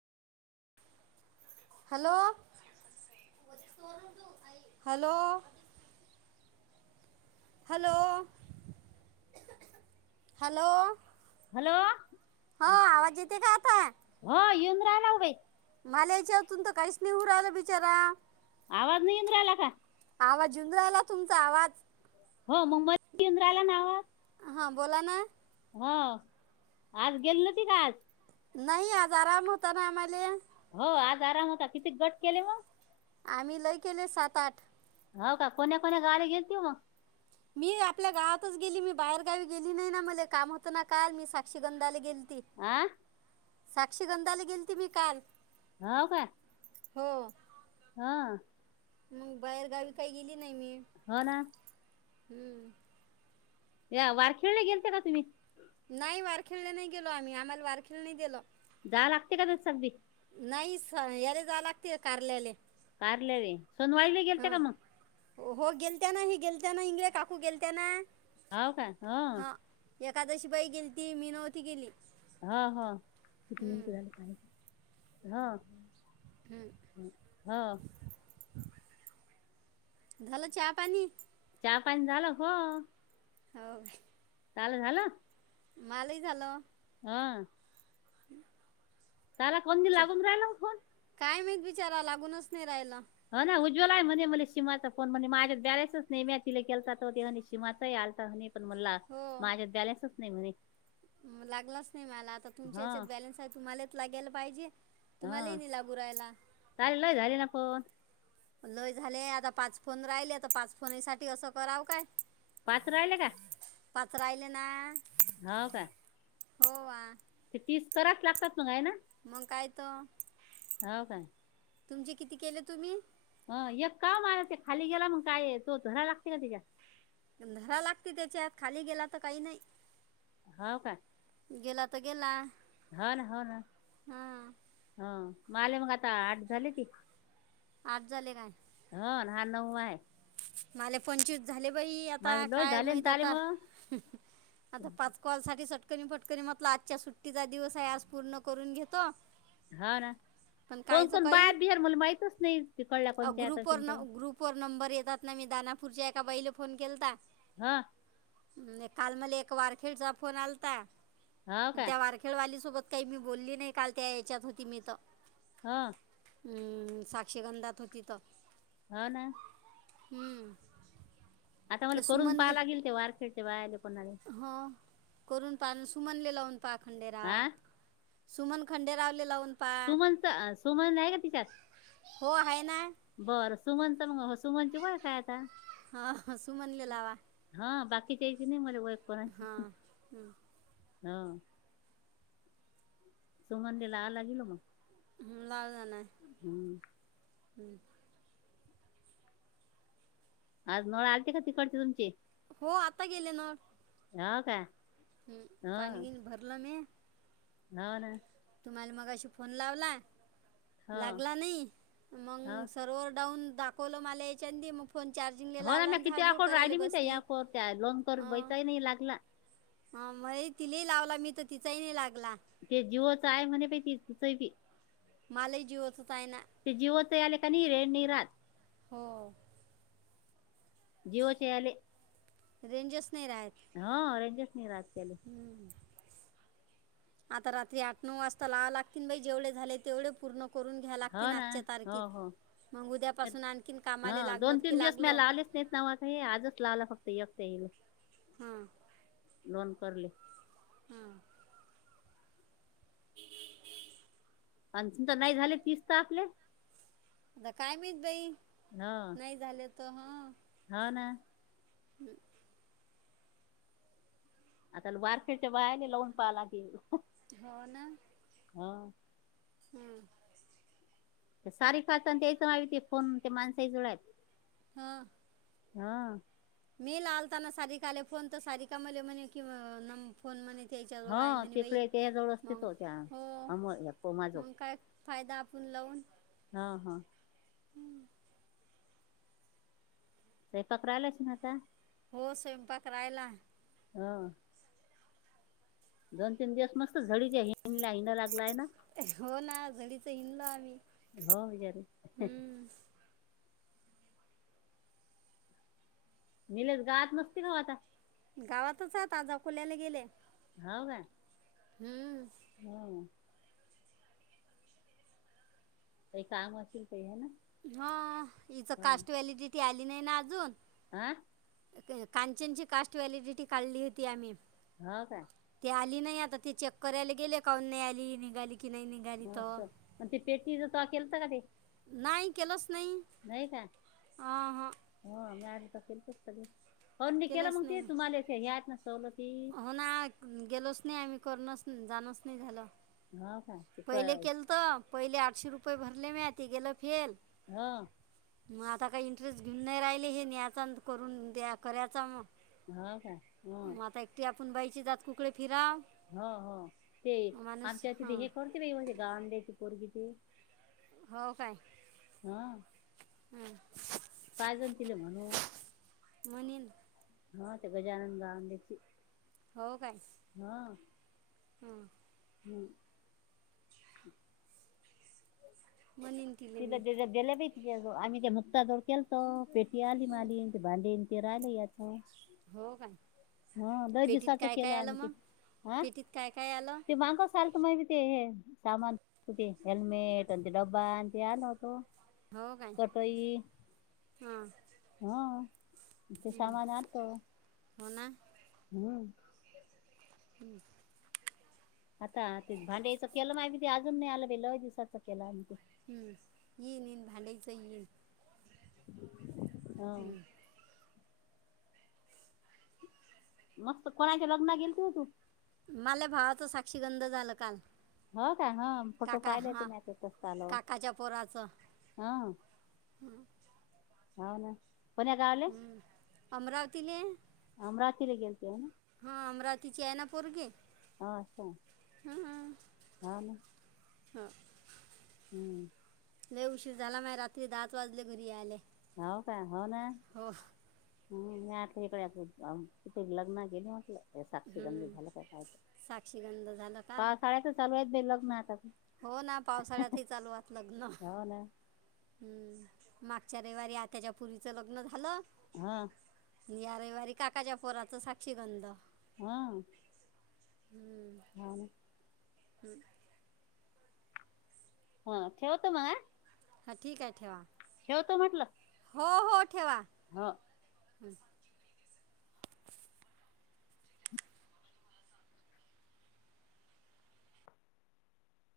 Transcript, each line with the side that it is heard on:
right: Hello hello. Hello hello.
left: Hello
right: येते का आता
left: हो येऊन राहायला उभे
right: मला ह्याच्या तून त काहीच नाही होऊन राहिला बिचारा.
left: आवाज नही येऊन राहिला का?
right: आवाज येऊन राहिला तुमचा आवाज.
left: हो मुंबईहुन येऊन राहिला ना ओ.
right: हां बोला ना.
left: हा, आज गेली नव्हती का आज?
right: नाही आज आराम होता ना आम्हाले.
left: हो आज आराम होता, किती गट केले मग?
right: आम्ही लय केले सात आठ.
left: हो का, कोण्या कोण्या गावी गेलती मग?
right: मी आपल्या गावातच गेली, मी बाहेरगावी गेली नाही ना, मला काम होतं ना काल मी साक्षीगंधाला गेली ती
left: आं?
right: साक्षीगंधाला गेलते मी काल.
left: हो का?
right: हो.
left: हा.
right: मग बाहेरगावी काही गेली नाही मी
left: हो ना.
right: हम्म
left: या वारखेळला गेलते का तुम्ही?
right: नाही वारखेळला नाही गेलो, आम्ही आम्हाला वारखेळ नाही गेलो.
left: जा लागते का ते सगळी?
right: नाही, स याला जा लागते कारल्याले.
left: कारले रे, सोन वाळले गेलते
right: हां
left: का मग?
right: हो गेलते ना, ही गेलते ना इंगळे काकू गेलत्या ना.
left: हावं का? हो
right: हां एकादशी बाई गेलती, मी नव्हती गेली.
left: हा हा, किती मिनटं
right: हं,
left: झाले पहाय,
right: हं.
left: हो हो
right: झालं चहा पाणी?
left: चहा पाणी झालं हो.
right: हो.
left: चालं झालं?
right: मालिकाला.
left: हा.
right: ह [inaudible]
left: त्याला कोण दि लागून राहिला मग फोन.
right: विचारा लागूनच नाही राहायला.
left: ह ना उज्ज्वलाय म्हणे मला शिमाचा फोन म्हणे माझ्यात ब्यालायच नाही म तिला केल शिमाचा. पण मला
right: हो
left: माझ्या दलासच नाही म्हणे.
right: लागलाच नाही मला, आता तुमच्या
left: हा
right: याच्यात बॅलन्स आहे तुम्हालाच लागायला पाहिजे. तुम्हालाही
left: हा
right: नाय लागू राहिला.
left: चालेल लय झाले ना फोन
right: लय झाले, आता पाच फोन राहिले तर पाच फोन साठी असं करावं काय?
left: पाच राहिले का?
right: पाच राहिलं ना.
left: हो का?
right: हो वा
left: ते तीस कराच लागतात म हाय ना?
right: मग काय तर.
left: हो काय?
right: तुमचे किती केले तुम्ही?
left: अ एक का मला ते खाली गेला मग काय, तो धरायला लागते का त्याच्यात?
right: धरा लागते त्याच्यात, खाली गेला तर काही नाही.
left: होव का?
right: गेला तर गेला.
left: हा ना हो ना
right: हां
left: ह माले मग आता आठ झाले ती.
right: आज झाले काय.
left: होण हा नऊ आहे.
right: मले पचत. झाले बाई
left: मागे
right: आता
left: लय
right: काय
left: झाले ना
right: माहित
left: ताले
right: आता
left: मग
right: आता पाच कॉल सा. टकनी फटकनी म्हटलं आजच्या सुट्टीचा दिवस आहे आज पूर्ण करून घेतो.
left: हा ना.
right: पण
left: कोण
right: कायचं
left: कोण
right: काही
left: बाहेर बिहार मला माहितच नाही तिकडला
right: अ,
left: कोणच्या आता
right: ग्रुपवर
left: ति
right: न ग्रुपवर नंबर येतात ना मी दानापूरच्या एका बहिला फोन केलता
left: हा.
right: काल मला एक वारखेडचा फोन आलाता
left: हो का
right: त्या वारखेडवालीसोबत. काही मी बोलली नाही काल त्या याच्यात होती मी तर.
left: हा
right: अम् साक्षीगंधात होती तर.
left: हा ना.
right: हम्म
left: आता मला
right: ते
left: करून
right: सुमनले
left: पाहायला गेल ते वारखेडचे बाले पण.
right: हो करून पा सुमनले लावून पाखंडेराव.
left: हा
right: सुमन खंडे रावले लावून. पा
left: सुमनच सुमन आहे का तिच्यात.
right: हो हाये.
left: बरं सुमन तर म हो सुमन ची ओळख हाय आता.
right: हा हा सुमनले आवा.
left: तिच्याशी नाही मले ओळख [unintelligible] हा समनले लावा ले गेलो म.
right: [unintelligible]
left: हम्म
right: [unintelligible]
left: आज नळ आलते का तिकडचे तुमचे.
right: हो आता गेले नळ.
left: हा काय.
right: हम् पाणी बीनी भरलने.
left: ह ना
right: तुम्हाला मगाशी फोन लावला
left: हो
right: लागला नाही
left: हो
right: मंग सर्वर डाऊन दाखवलं मला याच्यांदी मग फोन चार्जिंगला
left: हो ना
right: लावला
left: मी
right: आणि
left: किती वेळा
right: झाडझूड
left: करू
right: करायला
left: राहिली मी त्या या
right: बसली
left: कोन त्या लोंनकर बैचाही नाही लागला.
right: हा मइ तिलेही लावला मी तर तिचाही नाही लाग
left: ते जिओच आहे म्हणे बई तिच बी.
right: मालेही जिओचच आहे ना.
left: ते जिओच याले क नइ रेंज नाही राहात.
right: हो.
left: जिओचे याले.
right: रेंजच नाही राहत
left: रेंजच नाही राहत त्याले
right: हम. आता रात्री आठ नऊ वाजता लावा लागतील बाई जेवढे झाले तेवढे पूर्ण करून घ्या
left: [inaudible] हो
right: लागतीन
left: ना
right: आजच्या
left: हो
right: तारखेत
left: हो.
right: मग उद्यापासून आणखीन
left: हा
right: कामाला लागलो
left: दोन तीन
right: की
left: दिवस म्या
right: लागलो
left: लावलेच नाहीत ना हो आता हे आजच लावला फक्त एक
right: हां
left: [inaudible] लोन करले.
right: हम्म [unintelligible]
left: अंशी तर नाही झाले तिस त आपले.
right: आता काय नाहीत बाई
left: हो
right: नाही झाले त हा.
left: हो ना
right: [unintelligible]
left: आता वारक्याच्या बायाले लावून पाहा लागेल.
right: हो ना.
left: हो
right: हम्म.
left: ते सारिका चा आणि त्याचा आईचा फोन ते माणसाही जवळ आहेत.
right: हा
left: हा
right: मी लालता ना सारिकाले फोन तर सारिका म्हणली म्हणे की अ फोन म्हने त्याच्या
left: हो
right: जवळ आहे म्हणे बाई
left: तिकडे त्याजवळ असते
right: मग
left: तो त्या
right: हो
left: अमोल या पोमाजवळ
right: मग काय फायदा आपण लाऊन.
left: हा हा. स्वयपाक रायलाच ना आता.
right: हो स्वयंपाक रायला.
left: ह. दोन तीन दिवस मस्त
right: हो ना घडीचं हिंडलो आम्ही
left: [unintelligible] [unintelligible]
right: हम्म
left: निलेस गावात नसतील हो आता.
right: गावातच आहेाजा खोल्याला गेले [inaudible]
left: हो का [inaudible]
right: [inaudible] हम्म
left: [inaudible] होम [inaudible] काही काम असेल काही ह ना
right: [inaudible] हा हिच कास्ट व्हॅलिडिटी आली नाही ना अजून
left: आह [inaudible]
right: [inaudible] कांचनची कास्ट व्हॅलिडिटी काढली होती आम्ही
left: [inaudible] हा काय
right: [inaudible] आली नाही आता ती चेक करायला गेले का नाही आली निघाली की नाही निघाली
left: अस
right: तर
left: म्ह ते पेटी ज त केलता का तेे,
right: नाही केला,
left: नाही [inaudible] का हो मी आड केेलतच त ते, [inaudible] अी केला
right: केलंच
left: मग
right: नाही
left: ते
right: मी.
left: तुम्हाला हे आहेत ना सवलती,
right: करण जाण नाही झालं,
left: हो का ते
right: [inaudible]
left: क
right: पहिले केल तर पहिले आठश रुप [unintelligible] भरले म आती गलं फेल,
left: हा [inaudible]
right: मग आता काही इंटरेस्ट घेऊन नाही राहिले हे न्यायचा करून द्या करायचा मग
left: हो काय ह [inaudible]
right: [inaudible] ात कुकडे फिराव
left: हो हो [inaudible] ते
right: माणूस
left: आमच्या
right: हां
left: तिथ हे करते बाते ग अंड्याची पोरगी ते
right: हो काय [inaudible]
left: हा [inaudible]
right: [inaudible] हम्म
left: कायजण तले म्हणू [inaudible]
right: म्हणल [inaudible]
left: हा ते गजानन ग्याची [inaudible]
right: हो काय हम [inaudible]
left: हम [inaudible]
right: बनिम तलेमी [inaudible]
left: दिल्या दिल्या बाई आम्ही काय मुक्ता जोड केल तर पेटी आली
right: हो
left: माली ते भले ते राहिले याच [inaudible]
right: [inaudible] हो काय
left: हा द
right: पेटीत
left: दिवसाच
right: काय
left: केलं
right: काय आलं
left: आम्ही ते
right: मग
left: हं,
right: पेटीत काय काय आलं
left: ते माांग सल, मा ते सामान हेल्मेट आणि, ते डब्बा आणि ते आल होतो.
right: हो काय
left: [inaudible] चटई
right: हां
left: [inaudible] हा, ते
right: हं,
left: सामान अलत, [inaudible]
right: हो ना
left: हम्म [inaudible]
right: हम्म [inaudible]
left: [inaudible] आता ते भांड्याचं केलं माहि ते, अजून नाही आलं बेल दिवसाच केलं आणि ते,
right: हम्म येईनईन भांडच येईन, [inaudible]
left: हा [inaudible]
right: हं.
left: [inaudible] मस्त कोणाच्या लग्न केेल त तू,
right: माला भावाच साक्षीगंध झालं काल [inaudible]
left: हो का ह फोटो
right: काका
left: पाहिले ते,
right: हां
left: नाही ते तस [inaudible] ल
right: काकाच्या
left: हा,
right: हम्म [inaudible]
left: हो ना कोण गावले
right: अमरावतीले
left: अमरावतीला गेलते ना,
right: हा अमरावतीची आहे ना पोरगी,
left: हा असछा
right: हम्म.
left: आ ना, [inaudible]
right: हो [inaudible]
left: हम्म [inaudible]
right: उशीर झाला माग रात्री दहाच वाजले घरी आले,
left: हो का, हो ना
right: हो
left: हम् म आलं इकडे कि लग्न केली म्हटलं, साक्षी गंधी
right: हम्म.
left: झालं काय
right: साक्षीगंध झालं काल
left: पा साळ्याच चालू आहेत बे लग्न आता.
right: हो ना पावसाळ्यातही चालू आात लग्न,
left: हो ना
right: हम्म मागच्या रविवारी, आताच्या पुरीचं लग्न झालं.
left: हा,
right: आणि यारविवारी काकाच्या पोराच साक्षीगंध,
left: हा, हा
right: हम्
left: हा ठेवत म
right: हा ठीक आहे ठेवा
left: ठेवत म्हटलं
right: हो हो ठेवा
left: हो